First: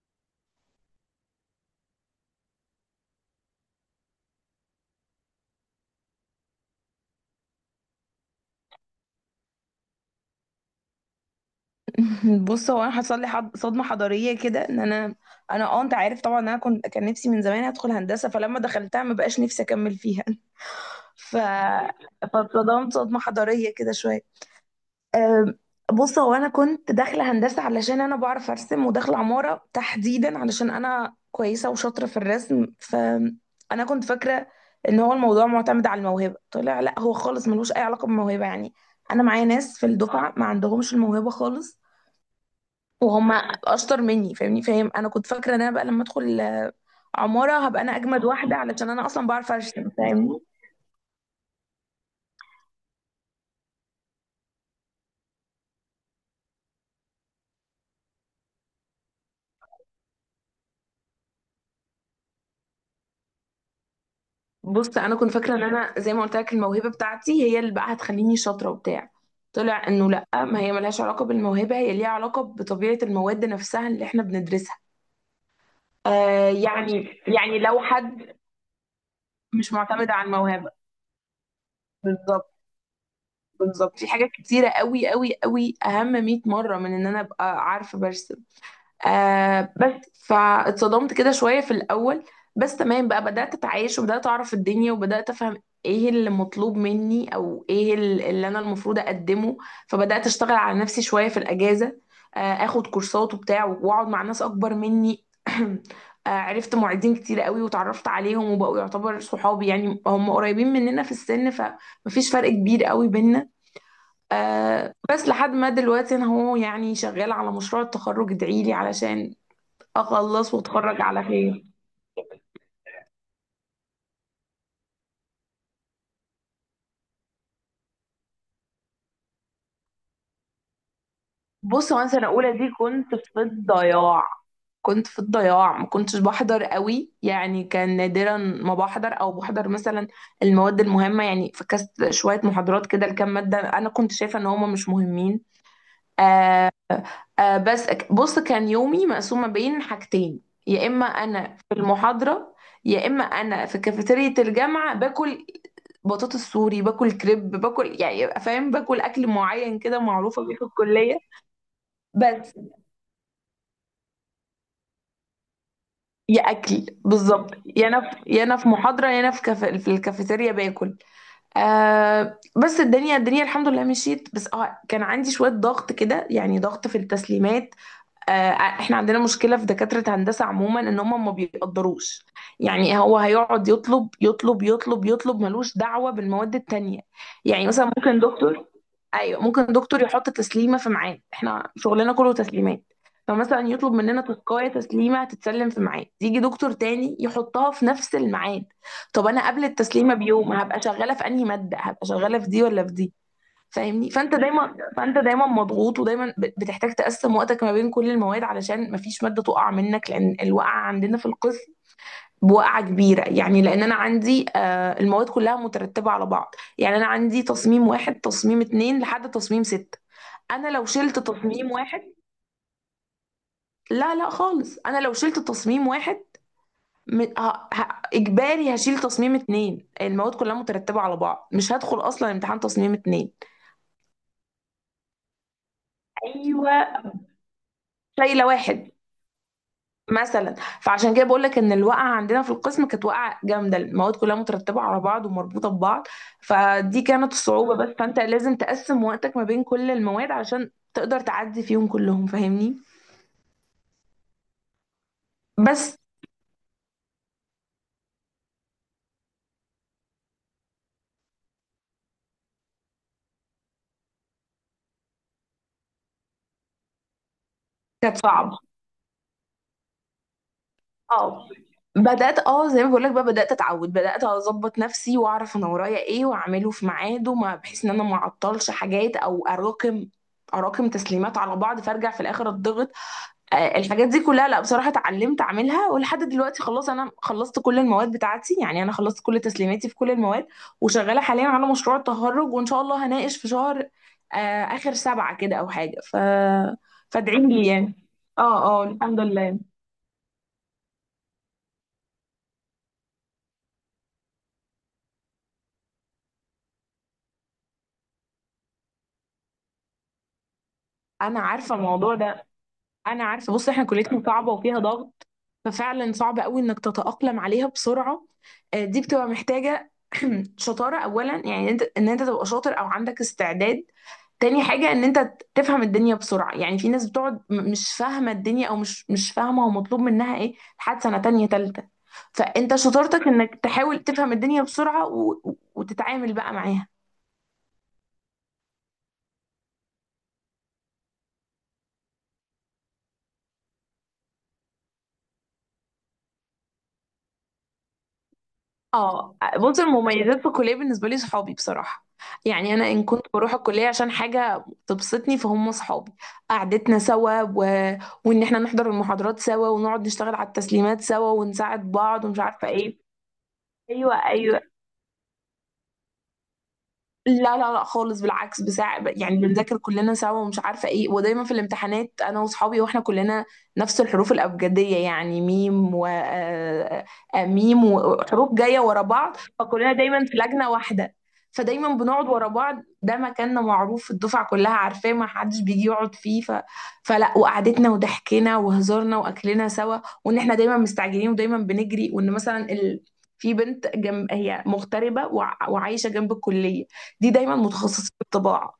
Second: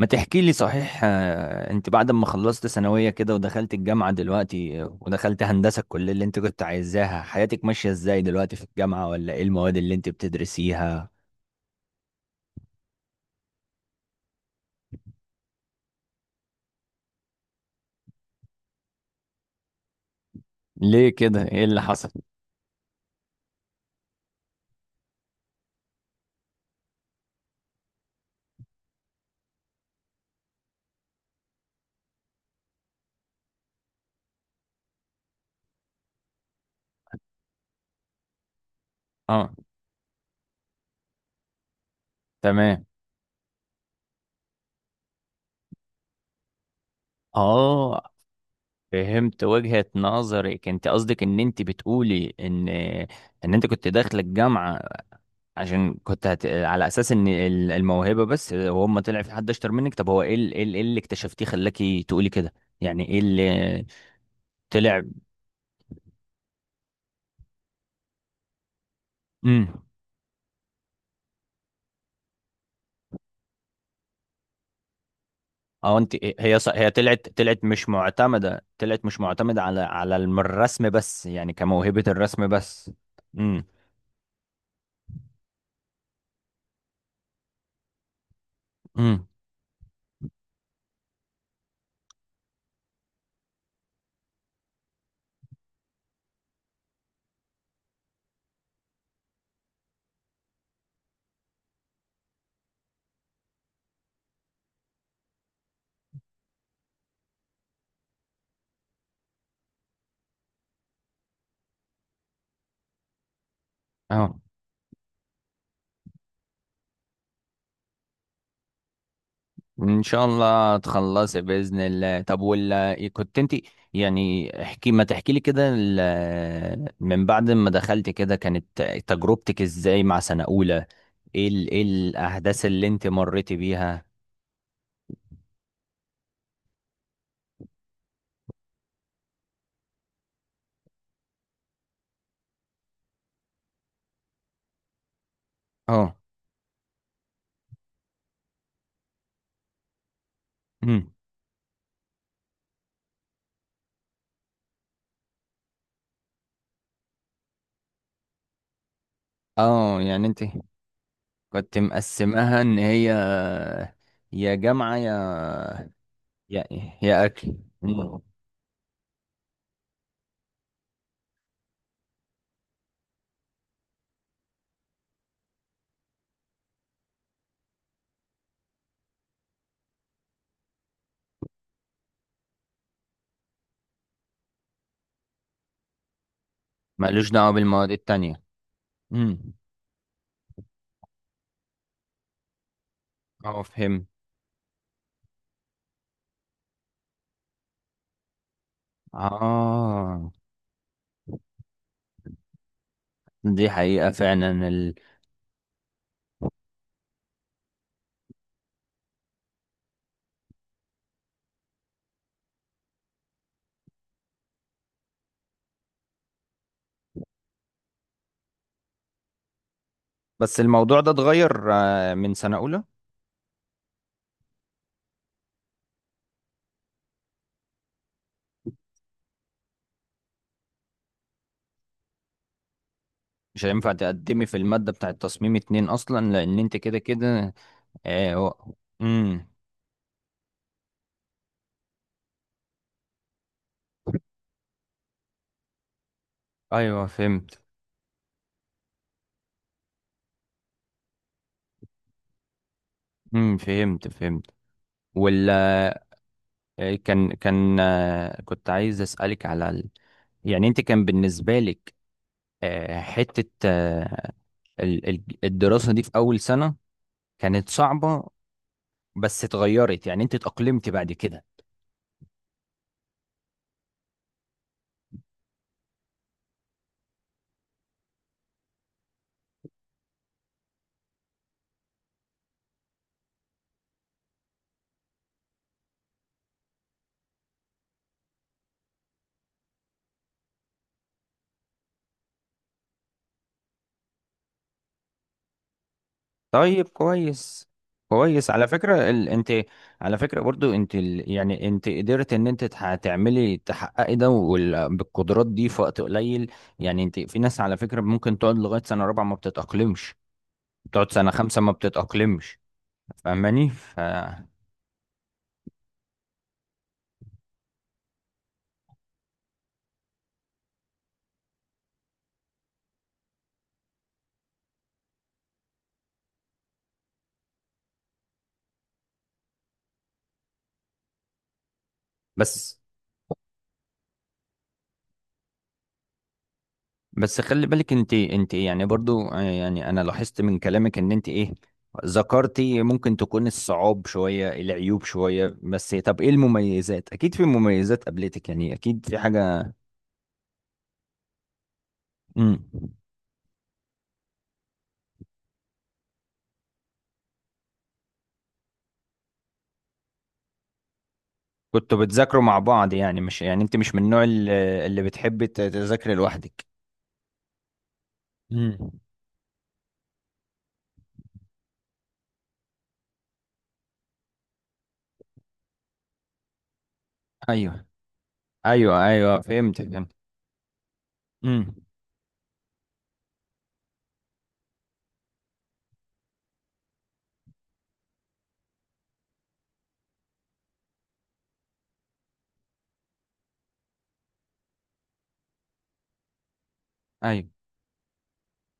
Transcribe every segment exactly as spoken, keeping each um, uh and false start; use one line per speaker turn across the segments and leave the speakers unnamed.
ما تحكي لي صحيح، آه، انت بعد ما خلصت ثانوية كده ودخلت الجامعة دلوقتي، آه، ودخلت هندسة الكلية اللي انت كنت عايزاها، حياتك ماشية ازاي دلوقتي في الجامعة؟ ولا ايه المواد اللي انت بتدرسيها؟
بص، هو انا حصل لي حض... صدمه حضاريه كده، ان انا انا اه انت عارف طبعا إن انا كنت كان نفسي من زمان ادخل هندسه، فلما دخلتها ما بقاش نفسي اكمل فيها.
ليه
ف
كده؟ ايه اللي حصل؟
فاتصدمت صدمه حضاريه كده شويه. أم، بص، هو انا كنت داخله هندسه علشان انا بعرف ارسم، وداخله عماره تحديدا علشان انا كويسه وشاطره في الرسم. فانا كنت فاكره ان هو الموضوع معتمد على الموهبه. طلع لا، هو خالص ملوش اي علاقه بالموهبه. يعني انا معايا
اه،
ناس في الدفعه ما عندهمش الموهبه خالص
تمام.
وهم اشطر مني. فاهمني؟ فاهم انا كنت فاكره ان انا بقى لما ادخل عماره هبقى انا
اه،
اجمد واحده علشان انا اصلا
فهمت
بعرف
وجهة
ارسم. فاهمني؟
نظرك. انت قصدك ان انت بتقولي ان ان انت كنت داخله الجامعة عشان كنت هت... على اساس ان ال- الموهبه بس، هو اما طلع في حد اشطر منك. طب هو ايه ال- ايه ال- إيه اللي اكتشفتيه خلاكي تقولي كده؟ يعني ايه اللي
بص،
طلع؟
انا كنت فاكره ان انا، زي ما قلت لك، الموهبه بتاعتي هي اللي بقى هتخليني شاطره وبتاع.
امم،
طلع انه لا، ما هي ملهاش علاقه بالموهبه، هي ليها علاقه بطبيعه المواد نفسها اللي احنا بندرسها.
اه، انت
آه
هي ص... هي
يعني
طلعت
يعني
طلعت
لو
مش
حد
معتمده، طلعت مش معتمده
مش
على
معتمد
على
على
الم-
الموهبه.
الرسم بس، يعني كموهبه الرسم
بالظبط،
بس. امم
بالظبط. في حاجات كتيره قوي قوي قوي اهم مئة مرة مره من ان انا ابقى عارفه برسم. آه بس فاتصدمت كده شوية في الأول. بس تمام بقى، بدأت أتعايش وبدأت أعرف الدنيا وبدأت أفهم إيه اللي مطلوب مني، أو إيه ال- اللي أنا المفروض أقدمه. فبدأت أشتغل على نفسي شوية في الأجازة، آه آخد كورسات وبتاع وأقعد مع ناس أكبر مني. آه عرفت معيدين كتير قوي وتعرفت عليهم وبقوا يعتبر صحابي. يعني هم قريبين مننا في السن، فمفيش فرق كبير قوي بينا.
امم
آه بس لحد ما دلوقتي انا، هو يعني، شغاله على مشروع التخرج. ادعيلي علشان
ان شاء
اخلص
الله
واتخرج على
تخلصي
خير.
باذن الله. طب، ولا كنت انت، يعني احكي، ما تحكي لي كده، ال- من بعد ما دخلت كده كانت تجربتك ازاي مع سنه اولى؟ ايه ال... ايه
بص، هو انا سنه اولى
الاحداث
دي
اللي انت
كنت في
مريتي بيها؟
الضياع. كنت في الضياع، ما كنتش بحضر قوي. يعني كان نادرا ما بحضر، او بحضر مثلا المواد المهمه. يعني فكست شويه محاضرات كده لكام ماده انا كنت شايفه ان هما مش مهمين.
اه،
آه آه بس أك- بص، كان يومي مقسوم ما بين حاجتين. يا اما
امم،
انا في المحاضره، يا اما انا في كافيتيريا الجامعه باكل. بطاطس سوري باكل، كريب باكل، يعني يبقى فاهم، باكل اكل معين كده
اه، يعني
معروفه
انت
بيه في الكليه.
كنت
بس.
مقسمها ان هي يا جامعه يا
يا
يا
اكل
يا
بالظبط.
اكل.
يا انا في
مم.
يا انا في محاضره، يا انا في كف... في الكافيتيريا باكل. آه بس الدنيا الدنيا الحمد لله مشيت. بس اه كان عندي شويه ضغط كده، يعني ضغط في التسليمات. آه، آه، احنا عندنا مشكلة في دكاترة هندسة عموما، ان هم ما بيقدروش. يعني هو هيقعد يطلب يطلب يطلب يطلب، ملوش دعوة بالمواد التانية.
مالوش دعوه
يعني مثلا
بالمواد
ممكن
التانية.
دكتور.
امم،
ايوه، ممكن دكتور يحط تسليمة في ميعاد. احنا شغلنا كله تسليمات.
اه،
فمثلا يطلب
فهمت.
مننا تسكاية تسليمة هتتسلم في ميعاد، يجي دكتور تاني يحطها في نفس الميعاد. طب انا قبل التسليمة
اه،
بيوم هبقى شغالة في انهي مادة؟ هبقى شغالة في دي ولا في دي؟
دي
فاهمني.
حقيقة
فانت
فعلا.
دايما فانت دايما مضغوط، ودايما ب- بتحتاج تقسم وقتك ما بين كل المواد علشان ما فيش ماده تقع منك، لان الوقعه عندنا في القسم بوقعه كبيره. يعني لان انا عندي، آه، المواد كلها مترتبه على بعض. يعني انا عندي تصميم واحد، تصميم اتنين، لحد تصميم ستة.
بس
انا لو
الموضوع ده
شلت تصميم
اتغير
واحد،
آه، من سنة أولى.
لا لا خالص، انا لو شلت تصميم واحد م... ه... ه... اجباري هشيل تصميم اتنين. المواد كلها مترتبه على بعض، مش هدخل اصلا امتحان تصميم اتنين.
مش هينفع تقدمي في المادة بتاعة تصميم اتنين أصلا لأن
ايوه،
أنت كده كده. آه،
شايله
و-
واحد
امم،
مثلا. فعشان كده بقول لك ان الوقعه عندنا في القسم كانت وقعه جامده. المواد كلها مترتبه على بعض ومربوطه ببعض. فدي
أيوه،
كانت
فهمت.
الصعوبه بس. فانت لازم تقسم وقتك ما بين كل المواد علشان تقدر تعدي فيهم كلهم. فاهمني.
امم، فهمت فهمت. ولا،
بس.
آه، كان كان آه، كنت عايز أسألك على ال... يعني أنت كان بالنسبة لك، آه، حتة، آه، ال- ال- الدراسة دي في أول سنة كانت
كانت
صعبة.
صعبه.
بس اتغيرت، يعني أنت اتأقلمت بعد كده.
اه بدات، اه زي ما بقول لك بقى، بدات اتعود، بدات اظبط نفسي واعرف انا ورايا ايه واعمله في ميعاده، ما بحيث ان انا ما اعطلش حاجات او اراكم اراكم تسليمات على بعض فارجع في الاخر اتضغط. آه، الحاجات دي كلها، لا بصراحة اتعلمت اعملها، ولحد دلوقتي خلاص انا خلصت كل المواد بتاعتي. يعني انا خلصت كل تسليماتي في كل المواد، وشغالة حاليا على مشروع التخرج، وان شاء الله هناقش في شهر آه، اخر سبعة كده او حاجة. ف
طيب،
فادعي لي
كويس.
يعني.
كويس. على
اه، اه،
فكرة
الحمد
ال... انت،
لله.
على فكرة برضو انت ال... يعني انت قدرت ان انت تح... تعملي، تحققي ده وال... بالقدرات دي في وقت قليل. يعني انت في ناس على فكرة ممكن تقعد لغاية سنة رابعة ما بتتأقلمش، تقعد سنة
انا
خمسة ما
عارفة الموضوع ده،
بتتأقلمش.
انا عارفة. بص،
فاهماني؟
احنا
ف...
كليتنا صعبة وفيها ضغط، ففعلا صعب قوي انك تتأقلم عليها بسرعة. آه، دي بتبقى محتاجة شطارة اولا، يعني انت ان انت تبقى شاطر او عندك استعداد. تاني حاجة ان انت ت- تفهم الدنيا بسرعة. يعني في ناس بتقعد م- مش فاهمة الدنيا، او مش مش فاهمة هو مطلوب منها ايه لحد سنة تانية تالتة. فانت
بس
شطارتك انك تحاول تفهم الدنيا بسرعة و... و- وتتعامل بقى معاها.
بس خلي بالك انت انت إيه، يعني برضو، آه، يعني انا لاحظت من كلامك ان انت ايه ذكرتي. ممكن تكون الصعاب شوية، العيوب شوية، بس طب ايه المميزات؟ اكيد في مميزات قابلتك، يعني اكيد في
اه،
حاجة.
بص، المميزات في الكليه بالنسبه لي صحابي بصراحه.
امم.
يعني انا ان كنت بروح الكليه عشان حاجه تبسطني فهم صحابي. قعدتنا سوا و... وان احنا نحضر المحاضرات سوا، ونقعد نشتغل على التسليمات سوا، ونساعد
كنتوا
بعض ومش
بتذاكروا مع
عارفه
بعض؟
ايه.
يعني مش، يعني انت مش من
ايوه،
النوع ال-
ايوه.
اللي بتحب ت- تذاكري لوحدك؟
لا لا لا خالص، بالعكس
امم،
بساع. يعني بنذاكر كلنا سوا ومش عارفه ايه. ودايما في الامتحانات انا واصحابي واحنا كلنا نفس الحروف الابجديه. يعني ميم و آه، آه، ميم
ايوه
وحروف جايه ورا
ايوه
بعض،
ايوه، فهمت
فكلنا
فهمت.
دايما في لجنه واحده.
امم،
فدايما بنقعد ورا بعض، ده مكاننا معروف، الدفعه كلها عارفاه، ما حدش بيجي يقعد فيه. ف... فلا، وقعدتنا وضحكنا وهزارنا واكلنا سوا. وان احنا دايما مستعجلين ودايما بنجري. وان مثلا ال... في بنت جنب، هي مغتربه وع- وعايشه جنب الكليه، دي
ايوه.
دايما متخصصين في الطباعه،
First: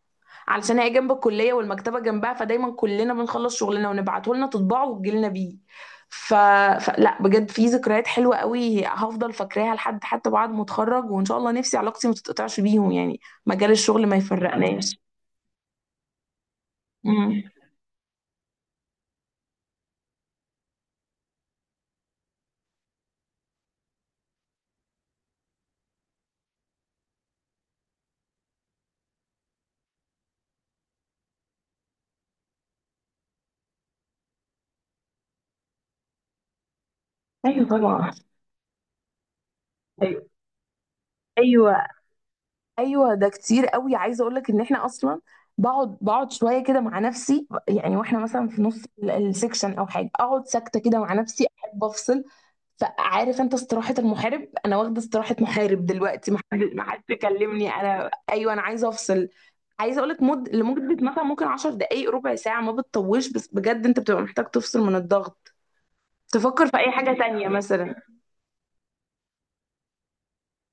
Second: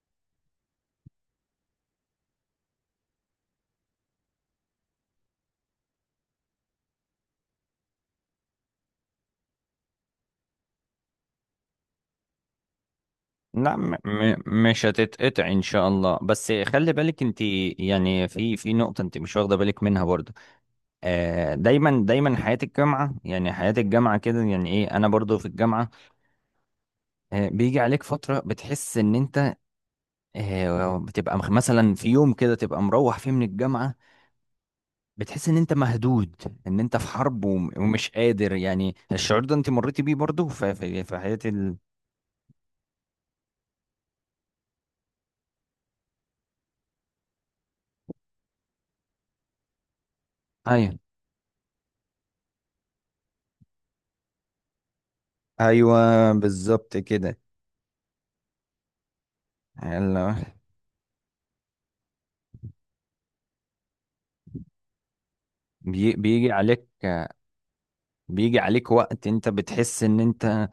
علشان هي جنب الكليه والمكتبه جنبها. فدايما كلنا بنخلص شغلنا ونبعته لنا تطبعه وتجي لنا بيه. ف... فلا، بجد في ذكريات حلوه قوي هفضل فاكراها لحد حتى بعد ما اتخرج. وان شاء الله نفسي علاقتي ما تتقطعش بيهم، يعني مجال
لا، م
الشغل ما
م مش
يفرقناش.
هتتقطع ان شاء الله. بس خلي بالك انت،
امم.
يعني في في نقطة انت مش واخدة بالك منها برضو. آه، دايما دايما حياة الجامعة، يعني حياة الجامعة كده، يعني ايه انا برضو في الجامعة. آه، بيجي عليك فترة بتحس ان انت، آه، بتبقى مخ- مثلا في يوم كده تبقى مروح فيه من الجامعة بتحس ان انت مهدود، ان انت في حرب
ايوه
وم- ومش
طبعا.
قادر. يعني الشعور ده انت مريتي بيه
أيوة.
برضو في في في حياة ال...
أيوة. ايوه ده كتير قوي. عايزه اقول لك ان احنا اصلا بقعد بقعد شويه كده مع نفسي. يعني واحنا مثلا في نص ال- السكشن او حاجه، اقعد ساكته
ايوه،
كده مع نفسي، احب افصل. فعارف انت استراحة المحارب؟ انا واخدة استراحة محارب دلوقتي.
ايوه،
ما حد ما
بالظبط
حد
كده.
يكلمني. انا ايوه، انا عايزة افصل. عايزة اقول
ال-
لك مد لمدة مثلا ممكن 10 دقايق، ربع ساعة، ما بتطولش. بس بجد انت بتبقى محتاج تفصل من الضغط،
بي- بيجي
تفكر في
عليك
اي حاجة تانية مثلا.
بيجي عليك وقت انت بتحس ان انت،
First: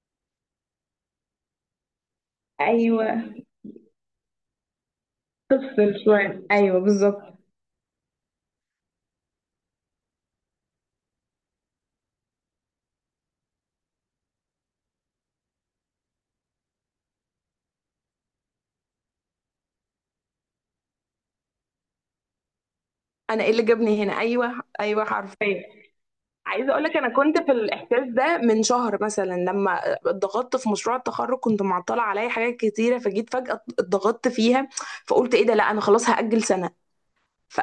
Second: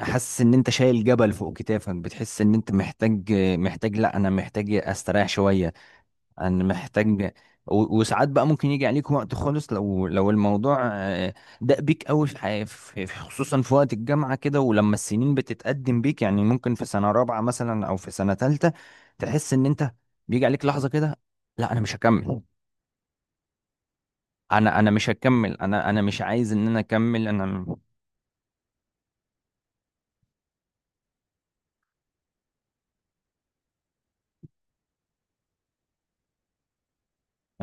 حاسس ان انت شايل جبل فوق كتافك، بتحس ان انت
ايوه،
محتاج، محتاج لا، انا محتاج استريح شوية.
تفصل شوية،
انا
ايوه
محتاج
بالظبط.
و- وساعات بقى ممكن يجي عليك وقت خالص، لو لو الموضوع، آه، داق بيك قوي في حي- في- في- خصوصا في وقت الجامعة كده، ولما السنين بتتقدم بيك، يعني ممكن في سنة رابعة مثلا او في سنة تالتة تحس ان انت بيجي عليك لحظة كده، لا انا مش هكمل،
انا ايه اللي جابني هنا؟ ايوه،
انا انا
ايوه،
مش هكمل،
حرفيا.
انا انا مش عايز ان
عايزه
انا
اقول لك انا
اكمل
كنت في
انا.
الاحساس ده من شهر مثلا، لما اتضغطت في مشروع التخرج. كنت معطله عليا حاجات كتيره، فجيت فجاه اتضغطت فيها. فقلت ايه ده؟ لا، انا خلاص هاجل سنه.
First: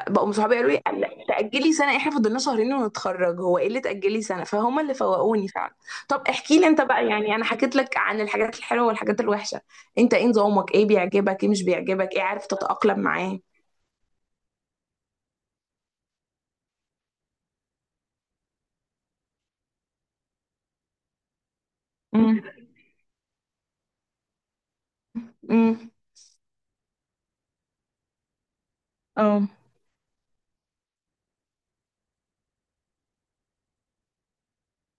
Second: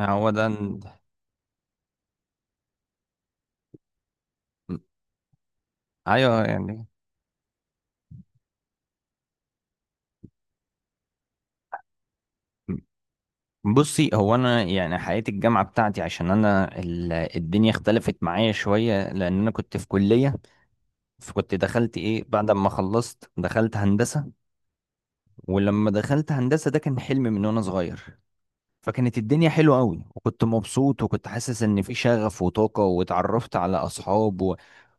هو ده.
صحابي قالوا لي لا، تاجلي سنه؟ احنا فضلنا شهرين ونتخرج، هو ايه اللي تاجلي سنه؟ فهم اللي فوقوني فعلا. طب
ايوه،
احكي لي انت
يعني،
بقى، يعني انا حكيت لك عن الحاجات الحلوه والحاجات الوحشه. انت ايه نظامك؟ ايه بيعجبك؟ ايه مش بيعجبك؟ ايه عارف تتاقلم معاه؟
بصي، هو انا يعني حياة الجامعة بتاعتي، عشان انا ال- الدنيا اختلفت معايا شوية لان انا كنت في كلية، فكنت دخلت ايه،
امم.
بعد ما خلصت دخلت هندسة. ولما
امم.
دخلت هندسة، ده كان حلم من وانا صغير، فكانت
اه.
الدنيا حلوة قوي وكنت مبسوط وكنت حاسس ان في شغف وطاقة واتعرفت على اصحاب و...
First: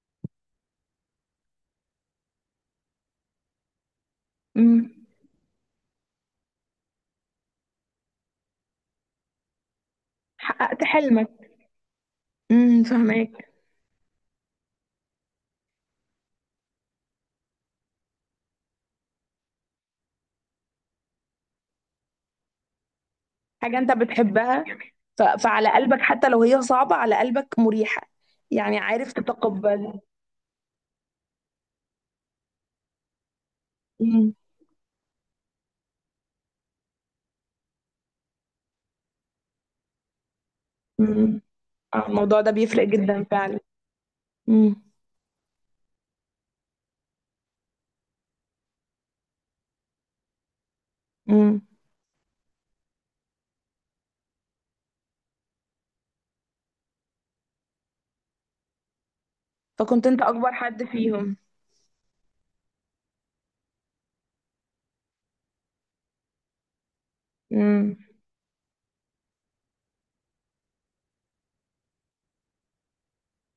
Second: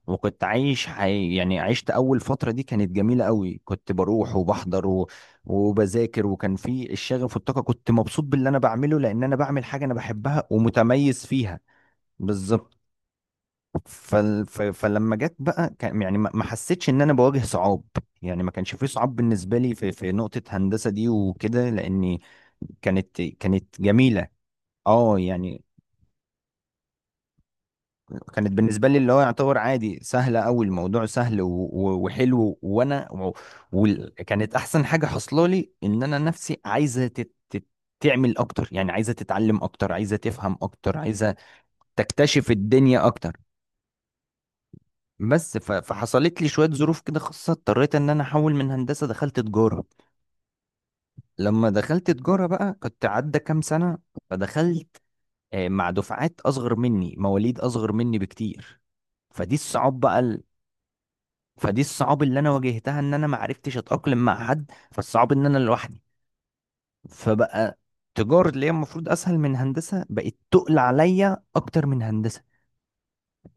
وكنت عايش حي... يعني عشت اول فترة دي كانت جميلة قوي، كنت بروح وبحضر
امم.
و... وبذاكر، وكان في الشغف والطاقة، كنت مبسوط باللي انا بعمله لان انا بعمل حاجة انا بحبها
حققت
ومتميز
حلمك.
فيها. بالظبط.
امم.
فال... ف... فلما جت بقى كان، يعني ما ما حسيتش ان انا بواجه صعاب. يعني ما كانش في صعاب بالنسبة لي في في نقطة هندسة دي وكده، لاني كانت
حاجة
كانت
أنت
جميلة.
بتحبها.
اه
ف...
يعني،
فعلى قلبك، حتى لو هي صعبة، على قلبك مريحة.
كانت
يعني
بالنسبه لي، اللي
عارف
هو يعتبر عادي،
تتقبل.
سهله قوي الموضوع، سهل و- و- وحلو، وانا و-
مم.
وكانت احسن حاجه حصلالي لي، ان انا نفسي عايزه تت... تت- تعمل اكتر، يعني عايزه تتعلم اكتر، عايزه تفهم اكتر، عايزه
مم. آه، الموضوع
تكتشف
ده بيفرق
الدنيا
جدا
اكتر.
فعلا. مم.
بس ف... فحصلت لي شويه ظروف كده خاصه، اضطريت ان انا احول من هندسه، دخلت تجاره.
مم.
لما دخلت تجاره بقى كنت عدى كام سنه، فدخلت، آه، مع دفعات اصغر مني، مواليد اصغر مني بكتير. فدي الصعاب
فكنت أنت
بقى،
أكبر حد فيهم.
فدي الصعوبة اللي انا واجهتها، ان انا ما عرفتش اتأقلم مع حد، فالصعب ان انا لوحدي. فبقى
مم.
تجارة اللي هي المفروض اسهل من هندسة بقت تقل عليا اكتر من هندسة.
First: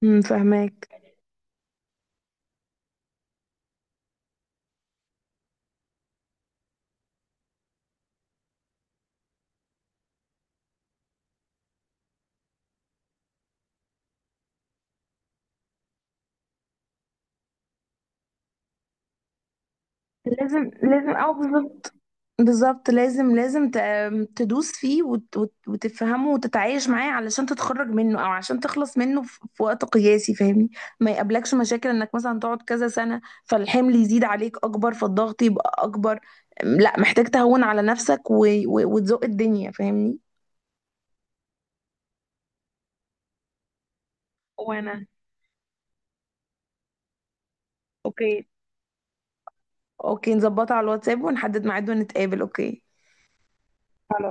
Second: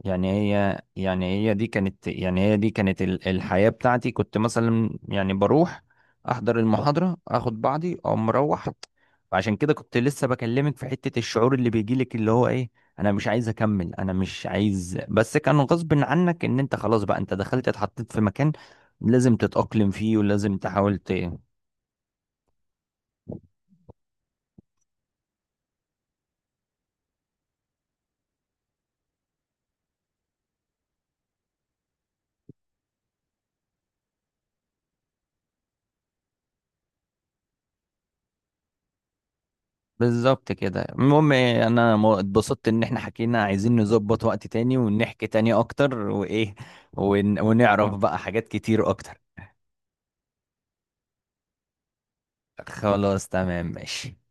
مم.
يعني هي
فهماك.
يعني هي دي كانت يعني هي دي كانت ال- الحياة بتاعتي، كنت مثلا يعني بروح احضر المحاضرة، اخد بعضي او مروح. فعشان كده كنت لسه بكلمك في حتة الشعور اللي بيجيلك اللي هو ايه، انا مش عايز اكمل، انا مش عايز. بس كان غصب عنك ان انت خلاص بقى انت دخلت اتحطيت في مكان لازم تتأقلم فيه ولازم
لازم
تحاول
لازم
ت-
اه بالظبط. بالظبط، لازم لازم ت- تدوس فيه وت- وت- وتفهمه وتتعايش معاه، علشان تتخرج منه او عشان تخلص منه في في وقت قياسي. فاهمني. ما يقابلكش مشاكل انك مثلا تقعد كذا سنة، فالحمل يزيد عليك اكبر، فالضغط يبقى اكبر. لا، محتاج تهون على نفسك و- و- وتزق الدنيا. فاهمني.
بالظبط كده. المهم إيه، انا م- اتبسطت ان احنا حكينا، عايزين نظبط وقت تاني
وانا
ونحكي تاني اكتر، وايه ون... ونعرف بقى
اوكي.
حاجات كتير اكتر.
اوكي، نظبطها على الواتساب ونحدد ميعاد ونتقابل. اوكي.
خلاص، تمام، ماشي.